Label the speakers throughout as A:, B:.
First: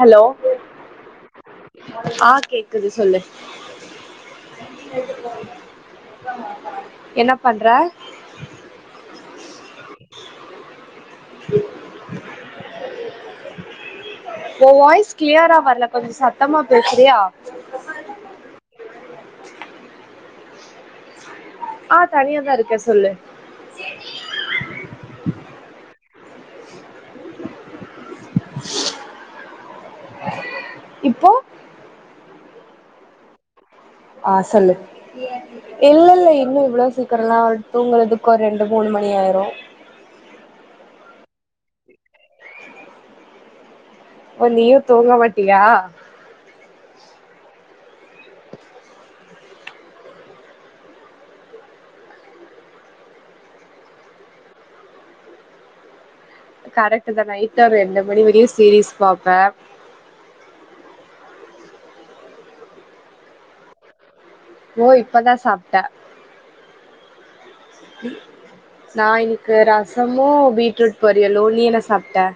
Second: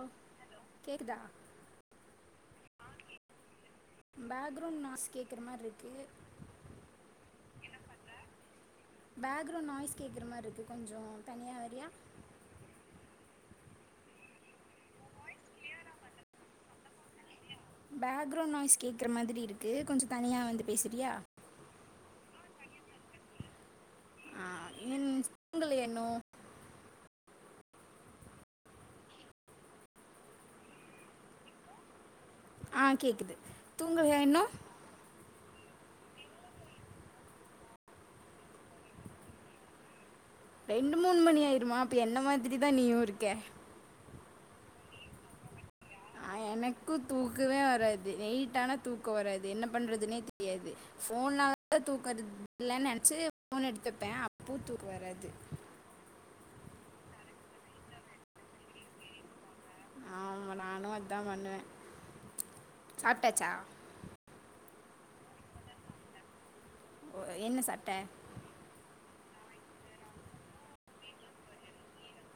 A: Hello
B: கேட்குதா
A: ஆ கேக்குது சொல்லு
B: பேக்ரவுண்ட் நாஸ் கேக்ற மார்ருக்கு
A: என்ன பண்ற
B: பேக்ரௌண்ட் நாய்ஸ் கேக்ற மார்ருக்கு கொஞ்சோ தனியா வரியா
A: உ வாய்ஸ் கிளியரா வர்ல கொஞ்சோ சத்தமா பேசுறியா
B: பேக்ரௌண்ட் நாய்ஸ் கேக்ற மாதிரி இருக்கு கொஞ்சோ தனியா வந்து பேசுறியா
A: ஆ தனியா தா இருக்க சொல்லு
B: ஆ இன் தூங்களயா இன்னு
A: இப்போ
B: ஆ கேக்குது தூங்கலையா
A: ஆ
B: இன்னு
A: சொல்லு இல்ல இல்ல இன்னு இவ்ளோ சீக்கிரோல்லா தூங்கரதுக்கு ஒரு ரெண்டு மூணு மணி ஆயிரு
B: ரெண்டு மூணு மணி ஆயிருமா அப்ப என்ன மாதிரி தா நீயு இருக்க
A: ஓ நீயு தூங்க மாட்டியா
B: நா எனக்கு தூக்கமே வராது நைட்டான தூக்கோ வராது என்ன பண்றதுனே தெரியாது ஃபோன்நாலதா தூக்கோ வரதில்லனு நெனச்சு ஃபோன் எடுத்துப்பே அப்பவு தூக்கோ வராது
A: கரெக்ட்டு தா நைட்டு ஒரு ரெண்டு மணி வரையு சீரீஸ் பாப்பே
B: ஆமா நானு அத்தா பண்ணுவே சாப்ட்டாச்சா
A: ஓ இப்பதா சாப்ட்ட
B: ஓ, என்ன சாப்பிட்ட
A: நா இன்னிக்கி ரசமு பீட்ரூட் பொரியலு நீ என்ன சாப்ட்ட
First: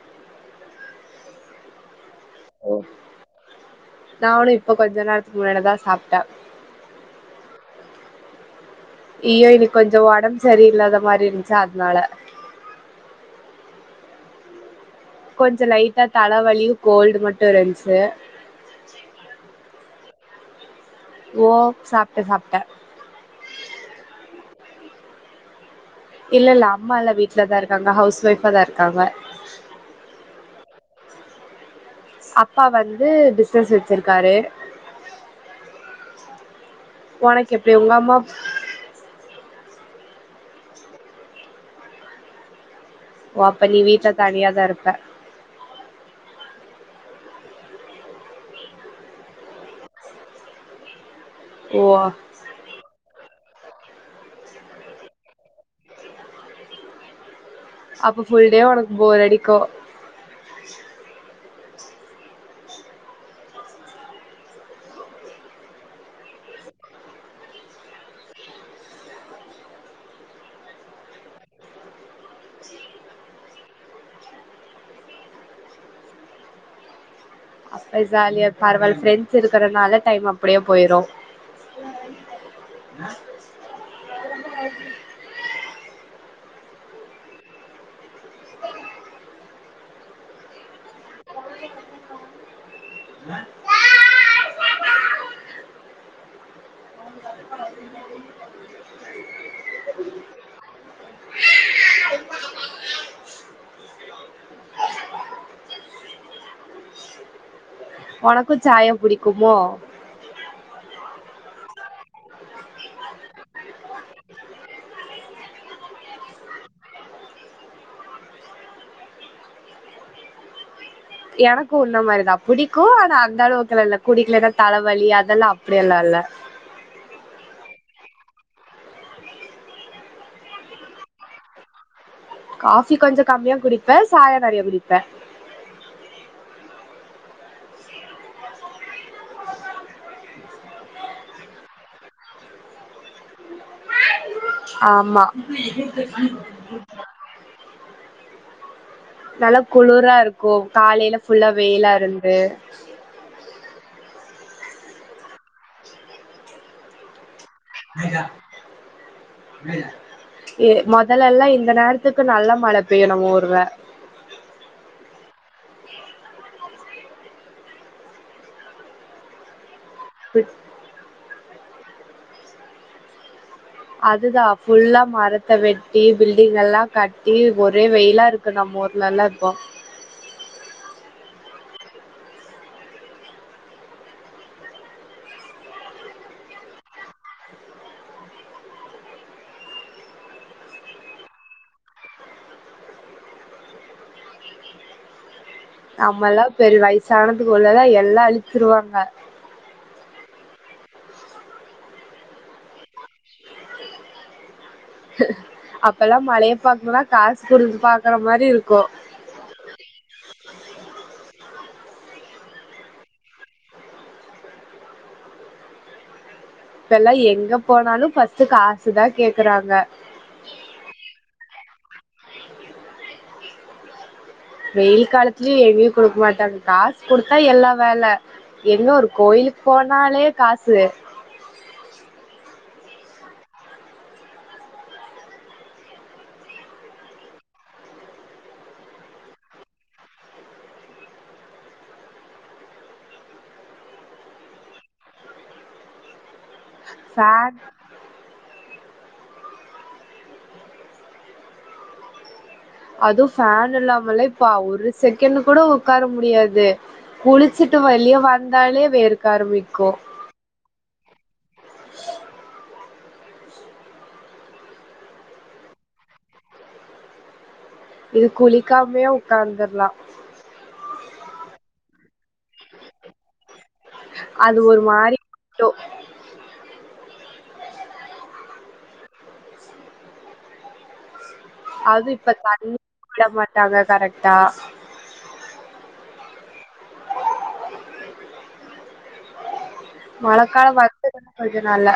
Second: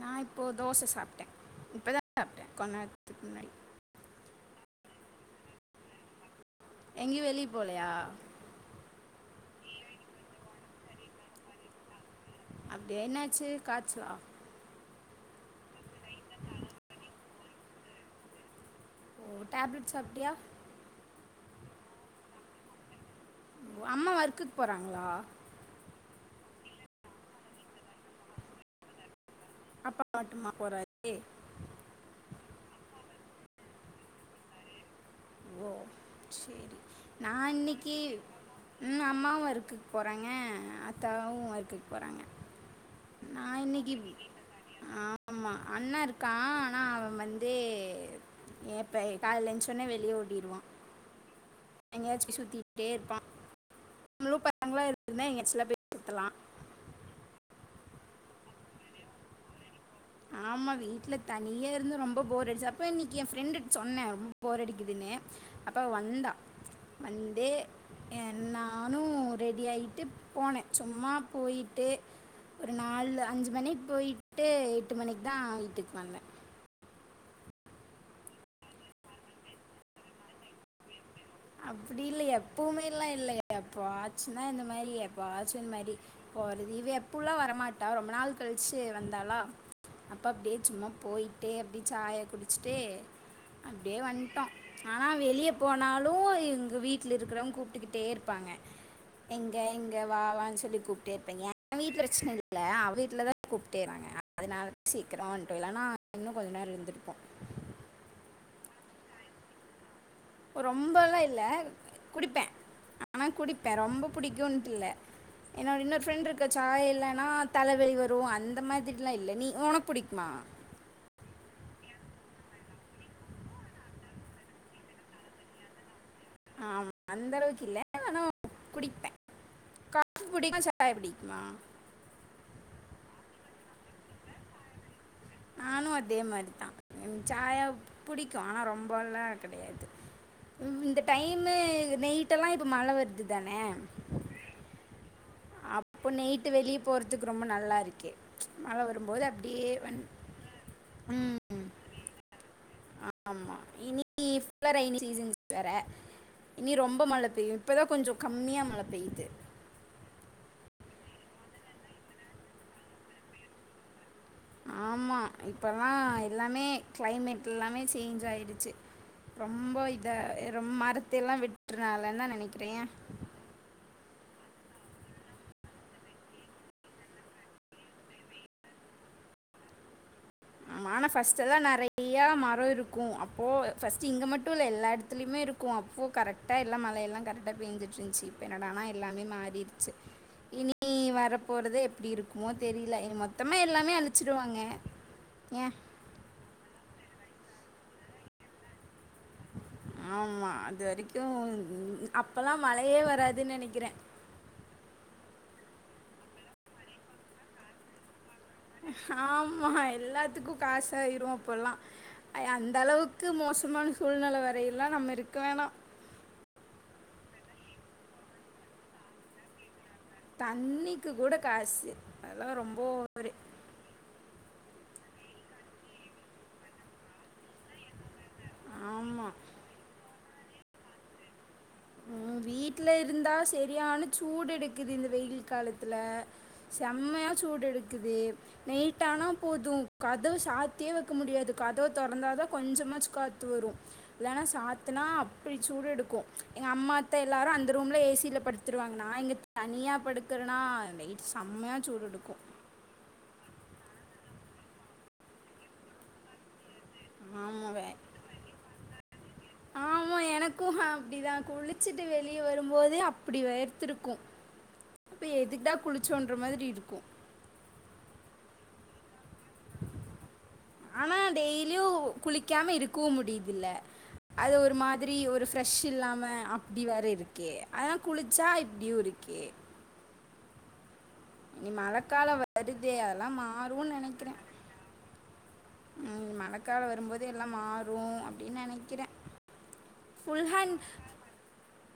B: நா இப்போ தோச சாப்ட்டே இப்ப தா சாப்ட்டே கொன்நேரத்துக்கு முன்னாடி
A: நானு இப்போ கொஞ்சோ நேரத்துக்கு முன்னாடி தா சாப்ட்டே
B: எங்கெயு வெளிய போலயா
A: இய்யோ இன்னிக்கி கொஞ்சோ ஒடம்பு சரியில்லாத மாரி இருந்துச்ச அதுனால
B: அப்டியா என்னாச்சு காச்சலா
A: கொஞ்ச லைட்டா தலவலி கோல்டு மட்டு இருந்துச்சு
B: ஓ டேப்லெட் சாப்டியா
A: ஓ சாப்டே சாப்டே
B: அம்மா ஒர்க்குக் போறாங்களா
A: இல்ல இல்ல அம்மால்லா வீட்லதா இருக்காங்க ஹவுஸ் ஒய்ஃபா தா இருக்காங்க
B: அப்பா மட்டுமா போறாரு
A: அப்பா வந்து பிஸ்னஸ் வெச்சிருக்காரு
B: ஓ சேரி நா
A: உனக்கு எப்டி உங்க
B: இன்னிக்கி
A: அம்மா
B: ம் அம்மாவு ஒர்க்குக் போறாங்க அத்தாவு ஒர்க்குக் போறாங்க
A: ஓ
B: நா
A: அப்ப நீ
B: இன்னிக்கி
A: வீட்ல தனியாதா இருப்ப
B: ஆ ஆமா அண்ணா இருக்கா ஆனா அவ வந்து எப்ப காலைல எந்துசோனே வெ வெளிய ஓடிறுவா
A: ஓ
B: எங்கயாச்சு சுத்திட்டே இருப்பா [unintelligible]
A: அப்ப ஃபுல்டே உனக்கு போர் அடிக்கு
B: ஆமா வீட்ல தனியா இருந்து ரொம்ப போர் அடிச்சு அப்ப இன்னிக்கி ஏ ஃப்ரெண்டு சொன்னே ரொம்ப போர் அடிக்குதுன்னு அப்ற வந்தா வந்து ஏ நானு ரெடி ஆயிட்டு போனே சும்மா போயிட்டு ஒரு நாலு அஞ்சு மணிக்கி போயிட்டு எட்டு மணிக்கு தா வீட்டுக்கு வந்த
A: அப்ப ஜாலியா பரவாயில் ஃப்ரெண்ட்ஸ் இருக்கறனால டைம் அப்டியே போயிரு
B: அப்டி இல்ல எப்பவுமே எல்லா இல்ல எப்ப ஆச்சுன்னா இந்த மாரி எப்போ ஆச்சு இந்த மாரி போறது இவ எப்புல்லா வரமாட்டா ரொம்ப நாள் கழிச்சு வந்தாளா அப்ப அப்டியே சும்ம போயிட்டே அப்டியே சாய குடிச்சுட்டே அப்டியே வன்ட்டோ ஆனா வெளிய போனா லு எங்க வீட்ல இருக்கிறவங்க கூப்பிட்டுக்கிட்டே இருப்பாங்க எங்க எங்க வாவான்னு சொல்லி கூப்டே இருப்பே ஏ வீட் பிரச்சன இல்ல அவ வீட்ல தா கூப்பிட்டேக்கிறாங்க அதனால சீக்கரமா வந்ட்டோ இல்லனா இன்னு கொஞ்ச நேரோ இருந்துருப்போ
A: ஒனக்கு சாயா புடிக்குமோ
B: ரொம்பல்லா இல்ல குடிப்பே ஆனா குடிப்பே ரொம்ப புடிக்குன்ட்டு இல்ல என்னோட இன்னொரு ஃப்ரெண்ட் இருக்க சாய் இல்லனா தலவலி வரு அந்த மாதிரிலா இல்ல நீ உனக் புடிக்மா
A: எனக்கு உன்ன மாரிதா புடிக்கு ஆனா அந்த அளவுக்குல இல்ல குடிக்கலனா தலவலி அதெல்லா அப்டி எல்லா இல்ல
B: ஆமா அந்தளவுக்கு இல்ல ஆனா குடிப்பே காப்பி புடிக்குமா சாயா புடிக்குமா
A: காபி கொஞ்ச கம்மியா குடிப்ப சாயா நெறைய குடிப்ப
B: நானு அதே மாரிதா என் சாயா புடிக்கு ஆனா ரொம்பல்லா கெடயாது இந்த டைமு நைட்டெல்லா இப்ப மழ வருது தானே
A: ஆமா
B: அப்ப நைட்டு வெளிய போறதுக்கு ரொம்ப நல்லா இருக்கு மழ வரும்போது
A: நல்லா
B: அப்படியே
A: குளுரா
B: வந்து
A: இருக்கு காலையில ஃபுல்லா வெயிலா இருந்து
B: ஆமா இனி இவ் ரெய்னி சீசன்ஸ் வேற இனி ரொம்ப மழ பெய்யு இப்பதா கொஞ்ச கம்மியா மழ பெய்யுது
A: மேய ஏ மொதலெல்லா இந்த நேரத்துக்கு நல்லா மழ பெய்யு நம்ம ஊர்ல
B: ஆமா இப்பல்லா எல்லாமே கிளைமேட் எல்லாமே சேஞ்ச் ஆயிடுச்சு ரொம்ப இத ரொ மரத்த எல்லா விட்டுருனால தா நெனக்கிறே
A: அதுதா ஃபுல்லா மரத்த வெட்டி பில்டிங் எல்லா கட்டி ஒரே வெயிலா இருக்கு க்கு நம்ம ஊருலெல்லா இப்போ
B: ஆமா ஆனா ஃபஸ்ட் எல்லா நெறையா மரோ இருக்கு அப்போ ஃபர்ஸ்ட் இங்க மட்டு இல்ல எல்லா எடத்துலயுமே இருக் க்கு அப்போ கரெக்டாக எல்லா மழையெல்லா கரெக்டாக பெஞ்சிட்டுருந்துச்சு இப்ப என்னடான்னா எல்லாமே மாறிருச்சு இனி வரப்போறது எப்டி இருக்குமோ தெரில மொத்தமா எல்லாமே அழிச்சிடுவாங்க ஏ
A: நம்மல்லா பெரு வயசானதுக்குல்லெல்லா எல்லா அழிச்சிருவாங்க
B: ஆமா அது வரைக்கு அப்பல்லா மழையே வராதுன்னு நெனைக்கற
A: அப்பெல்லா மழைய பாக்ணுனா காசு கொடுத்து பாக்கற மாரி இருக்கு
B: ஆமா எல்லாத்துக்கு காசாயிரு அப்பல்லா அய்ய அந்த அளவுக்கு மோசமான சூழ்நிலை வரையில்லா நம்ம இருக்க வேணா
A: இப்பெல்லா எங்க போனாலு பஃர்ஸ்ட் காசுதா கேக்குறாங்க
B: தண்ணிக்கு கூட காசு அதெல்லா ரொம்ப ஓவரு
A: வெயில் காலத்துலயு எங்கயு கொடுக்க மாட்டாங்க காஸ் கொடுத்தா எல்லா வேலை எங்க ஒரு
B: ஆமா.
A: கோயிலுக்கு போனாலே காசு
B: ம் வீட்டுல இருந்தா செரியான சூடு எடுக்குது இந்த வெயில் காலத்துல செம்மயா சூடு எடுக்குது நைட்டானா போது கதவு சாத்தியே வெக்க முடியாது கதவு தொறந்தாதா கொஞ்சமாச்சு காத்து வரு இலன்னா சாத்துனா அப்டி சூடு எடுக்கு எங்க அம்மா அத்த எல்லாரு
A: ஃபேன்
B: அந்த ரூம்ல ஏசியில படுத்துருவாங்கநா இங்க தனியா படுக்கறனா நைட் செம்மையா சூடெடுக்கு
A: அதுவு ஃபேன் இல்லாமல்ல இப்ப ஒரு செகண்ட் கூட உக்கார முடியாது
B: ஆமா
A: குளிச்சுட்டு
B: வே
A: வெளிய வந்தாலே வேர்க்க ஆரம்பிக்கு
B: குஹா அப்டிதா குளிச்சிட்டு வெளிய வரும்போது அ அப்டி வேர்த்துருக்கு இப்போ எதுக்குடா குளிச்சோன்ற மாரி இருக்கு
A: இது குளிக்காமயே உக்காந்தர்லா
B: ஆனா டெய்லியு குளிக்காம இருக்கவு முடியிதுல அது ஒரு மாதிரி ஒரு ஃப்ரெஷ் இல்லாம அப்டி வேற இருக்கு ஓகே அனா குளுச்சா இப்டியு இருக்கே இனி
A: அது
B: மழக்காலொ
A: இப்ப தண்ணி
B: வருதே
A: விட
B: அதலா
A: மாட்டாங்க
B: மாறுன் நெனைக்கிறே
A: கரெக்டா
B: ம் மழக்காலொ வரும்போது எல்லா மாறு அப்டின் நெனக்கிறே
A: மழக்காலொ வந்துரு கொஞ்ச நாள்ல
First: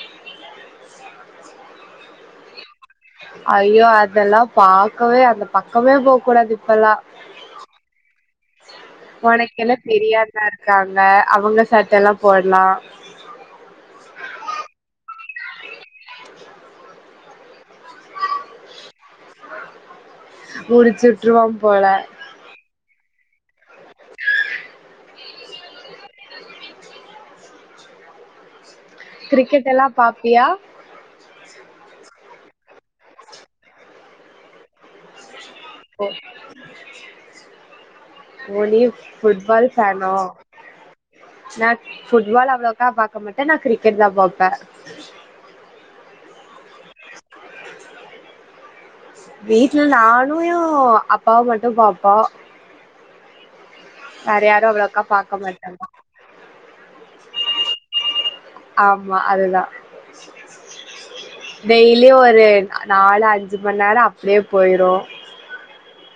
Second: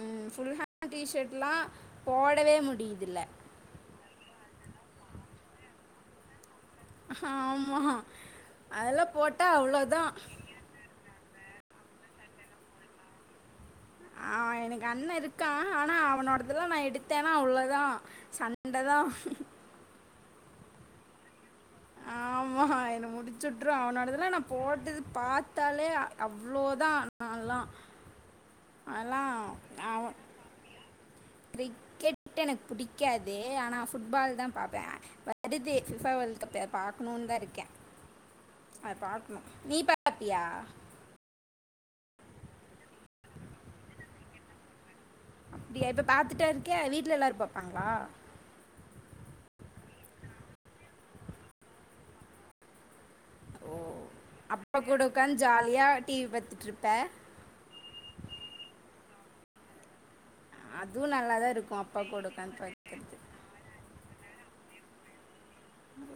B: ம் ஃபுல் ஹேண்ட் டீ ஷர்ட்லா போடவே முடியுதில்ல
A: ஐயோ அதெல்லா பாக்கவே அந்த பக்கமே போக் கூடாது இப்பல்லா
B: ஆமா அதெல்லா போட்டா
A: ஒனக்கென்ன
B: அவ்ளோதா
A: தெரியாதா இருக்காங்க அவுங்க சட்ட எல்லா போடலா
B: ஆ எனக்கு அண்ணெ இருக்கா ஆனா அவனோடதெலா நா எடுத்தேனா அவ்ளோதா சண்ட தா
A: முடுச்சு விட்ருவா போல
B: ஆமா என்ன முடுச்சுட்ருவா அவனோடதுலா நா போட்டது பாத்தாலே அவ்ளோதா அ அதலா அதல்லா
A: கிரிக்கெட் எல்லா
B: அவ
A: பாப்பியா
B: கிரிக்கெட் எனக்கு புடிக்காது ஆனா ஃபுட்பால் தா பாப்பே வருது
A: ஓ
B: ஃபுட்பால் வேல்டு கப்பு பாக்கணுன் தா இருக்கே
A: ஓ நீயு ஃபுட்பால் ஃபேனோ நா ஃபுட்பால் அவ்ளோக்கா பாக்க மாட்டே நா கிரிக்கெட் தா பாப்பே
B: அப்டியா இப்ப பாத்துட்டா இருக்க வீட்ல எல்லாரு பாப்பாங்களா
A: வீட்ல நானு ஏ அப்பாவு மட்டு பாப்போ
B: ஓ
A: வேற யாரு
B: அப்பா கூட
A: அவ்ளோக்கா பாக்க
B: உக்காந்
A: மாட்டாங்க
B: ஜாலியா டி வி பத்துட்ருப்ப
A: ஆமா அதுதா
B: அதுவும் நல்லா தான் இருக்கும் அப்பா
A: டெய்லியு
B: கூட
A: ஒரு
B: உட்காந்து பார்க்கறது
A: நாலு அஞ்சு மண் நேரோ அப்டியே போய்ரு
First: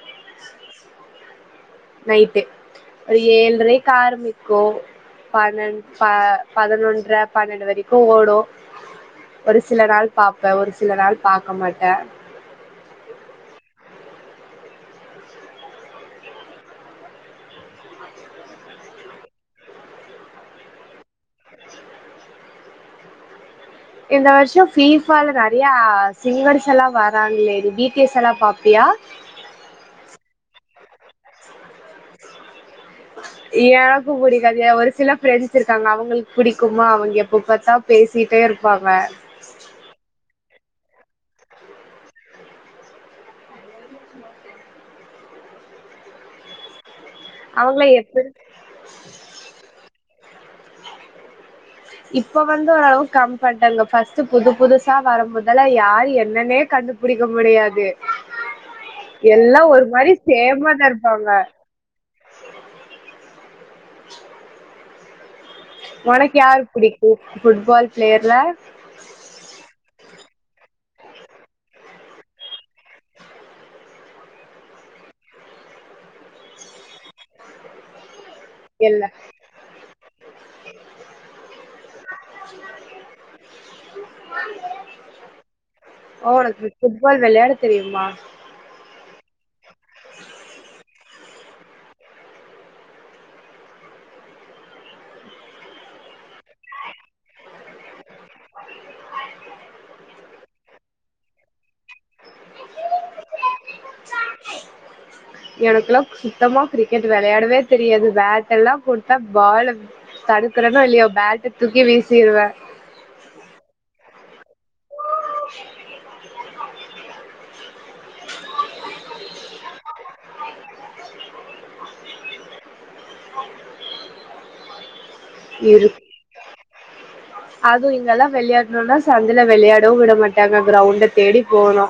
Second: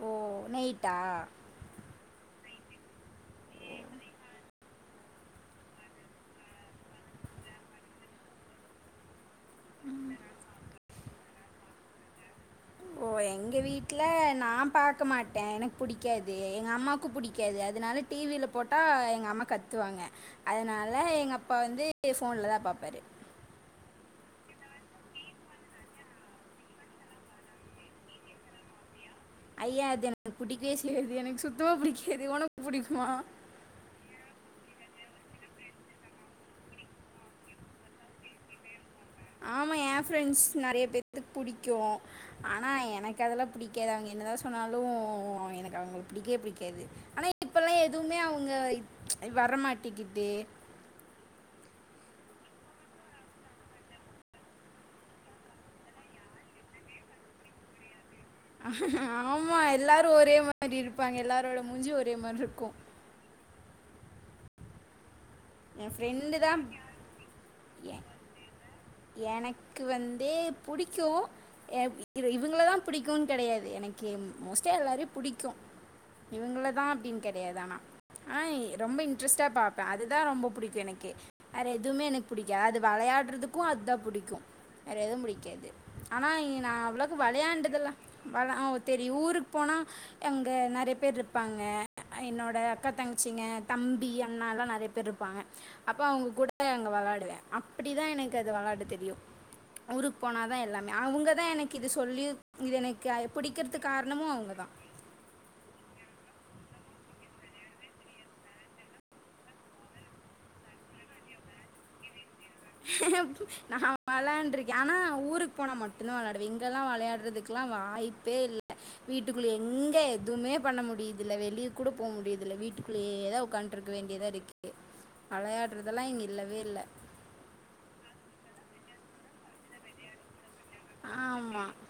B: ஓ நைட்டா
A: நைட்டு ஒரு ஏழ்றைக்கு ஆரம்பிக்கு பன்னெ ப பதுனொன்ற பன்னெண்டு வரிக்கு ஓடு ஒரு சில நாள் பாப்பே ஒரு சில நாள் பாக்க மாட்டே
B: ஓ எங்க வீட்ல நா பாக்க மாட்டே எனக்கு புடிக்காது எங்க அம்மாக்கு புடிக்காது அதுனால டி வி ல போட்டா எங்க அம்மா கத்துவாங்க அதுனால எங்க அப்பா வந்து ஃபோன்ல தா பாப்பாரு
A: இந்த வர்ஷொ ஃபீப்ஃபால நெறயா சிங்கர்ஸ் எல்லா வராங்ளே இது பி டி எஸ் எல்லா பாப்பியா
B: ஐயெ அது எனக்கு புடிக்கவே செய்யாது எனக்கு சுத்தமா புடிக்காது ஒனக்கு புடிக்குமா
A: எனக்கு புடிக்காது ஒரு சில ஃப்ரெண்ட்ஸ் இருக்காங்க அவுங்களுக்கு புடிக்குமா அவுங்க எப்ப பாத்தா பேசிட்டே இருப்பாங்க
B: ஆமா ஏ ஃப்ரெண்ட்ஸ் நெறய பேத்துக்கு புடிக்கு ஆனா எனக்கு அதெல்லா புடிக்காது அவுங்க என்னதா சொன்னாலு அவெ எனக்கு அவுங்கள புடிக்கவே புடிக்காது ஆனா இப்பெல்லா
A: அவங்கள
B: எதுவுமே
A: எப்ப
B: அவுங்க வரமாட்டெக்கிதே
A: இப்ப வந்து ஓரளவுக்கு கம் பண்டாங்க ஃபர்ஸ்ட்டு புது புதுசா வரு முதல்ல யார் என்னனே கண்டு புடிக்க முடியாது
B: ஆமா
A: எல்லாம் ஒரு
B: எல்லாரு
A: மாதிரி
B: ஒரே
A: சேமா
B: மாரி
A: தான்
B: இருப்பாங்க எல்லாரோட மூஞ்சியு ஒரே மாரி இருக்கு என்
A: ஒனக்கு
B: ஃப்ரெண்டு தான்
A: யார் புடிக்கு ஃபுட்பால்
B: எ-
A: ப்ளேயர்ல
B: எனக்கு வந்து புடிக்கு எ இவுங்களதா புடிக்குன்னு கெடையாது எனக்கெ மோஸ்ட்டா எல்லாரையு புடிக்கு இவுங்கள தா அப்டின்னு கெடையாது ஆனா ஆ ரொம்ப
A: இல்ல
B: இன்ட்ரெஸ்ட்டா பாப்பே அதுதா ரொம்ப புடிக்கு எனக்கு வேற எதுமே எனக்கு புடிக்கா அது வெளயாடுறதுக் கு அதுதா புடிக்கு வேற எதுவு புடிக்காது ஆனா
A: "ஓ, உனக்கு
B: நா அவ்ளோக்கு
A: ஃபுட்பால் விளையாட
B: வௌயாண்டுதல்லா
A: தெரியுமா
B: வர்லா ஓ தெரியு ஊருக்கு போனா எங்க நெறைய பேர் இருப் பாங்க என்னோட அக்கா தங்கச்சிங்க தம்பி அண்ணால்லா நெறைய பேர் இருப்பாங்க அப்ப அவுங்க கூட அங்க வெளயாடுவே அப்படிதா எனக் கு அது வெளாட தெரியு ஊருக்கு போனாதா எல்லாம் அவுங்க தா எனக்கு இது சொல்லி இது எனக்கு புடிக்கிறதுக்கு காரணமு அவுங்க தா
A: எனக்கெல்லா சுத்தமா கிரிக்கெட் வெளயாடவே தெரியாது பேட் எல்லா கொடுத்தா பால தடுக்கறன்னோ இல்லையோ பேட்ட தூக்கி வீசிடுவே
B: [inaudible] நா வெளயாண்டு இருக்கே ஆனா ஊருக்கு போன மட் டு தா வெளயாடுவே இங்கெல்லா வெளயாடுறதுக்கெல்லா வாய்ப்பே இல்ல வீட்டுக்குள்ள எங்க எதுவுமே பண்ண முடியதில்ல வெளிய கூட போக முடியதில்ல வீட்டுக்குள்ளயே தா ஒக்காந் துட்டு இருக்க வேண்டியதா இருக்கு அளையாடுறதெல்லா இங்க இல்லவே இல்ல
A: அதுவு இங்கெல்லா வெளயாடனும்னா சந்துல வெளயாடவு விட மாட்டாங்க கிரௌண்ட தேடி
B: ஆமா.
A: போனு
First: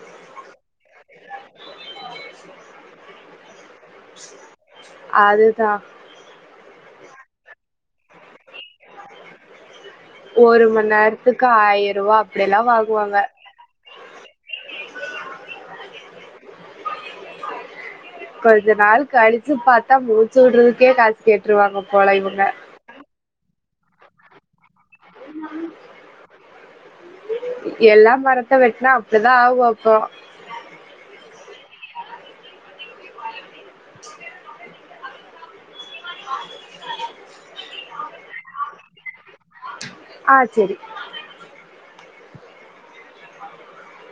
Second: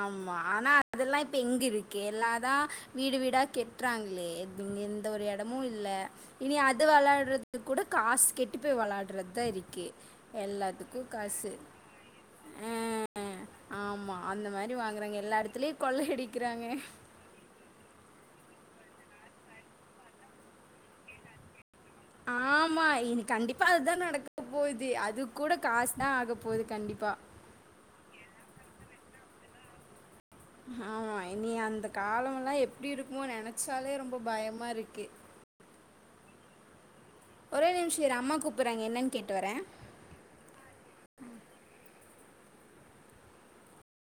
B: ஆமா ஆனா அதெல்லா இப்ப எங்க இருக்கு எல்லாதா வீடு வீடா கெட்றாங்களே எந்த ஒரு எடமு
A: அதுதான்
B: இல்ல இனி அது வெளயாடுறது கூட காசு கெட்டு போய் வௌயாடுறது தா இரிக்கு
A: ஒரு மணி நேரத்துக்கு ஆயரருவா அப்டி எல்லா வாங்குவாங்க
B: அ, ஆமா அந்த மாரி வாங்கிறாங்க எல்லா எடத்துலையு கொள்ளை அடிக்கிறாங்க
A: கொஞ்ச நாள் கழிச்சு பாத்தா மூச்சு வுடுறதுக்கே காசு கேட்டுருவாங்க போல இவுங்க
B: ஆமா இனி கண்டிப்பா அதா நடக்க போகுது அது கூட காஸ் தா ஆகப்போகுது கண்டிப்பா
A: எல்லா மரத்த வெட்னா அப்டிதா ஆகு அப்போ
B: ஆமா இனி அந்த காலம் எல்லா எப்டி இருக்குமோ நெனைச்சாலே ரொம்ப பயமா இருக்கு
A: [unintelligible]
B: ஒரே நிமிஷம் இரு அம்மா கூப்டுறாங்க என்னன்னு கேட்டு வரே
A: ஆ செரி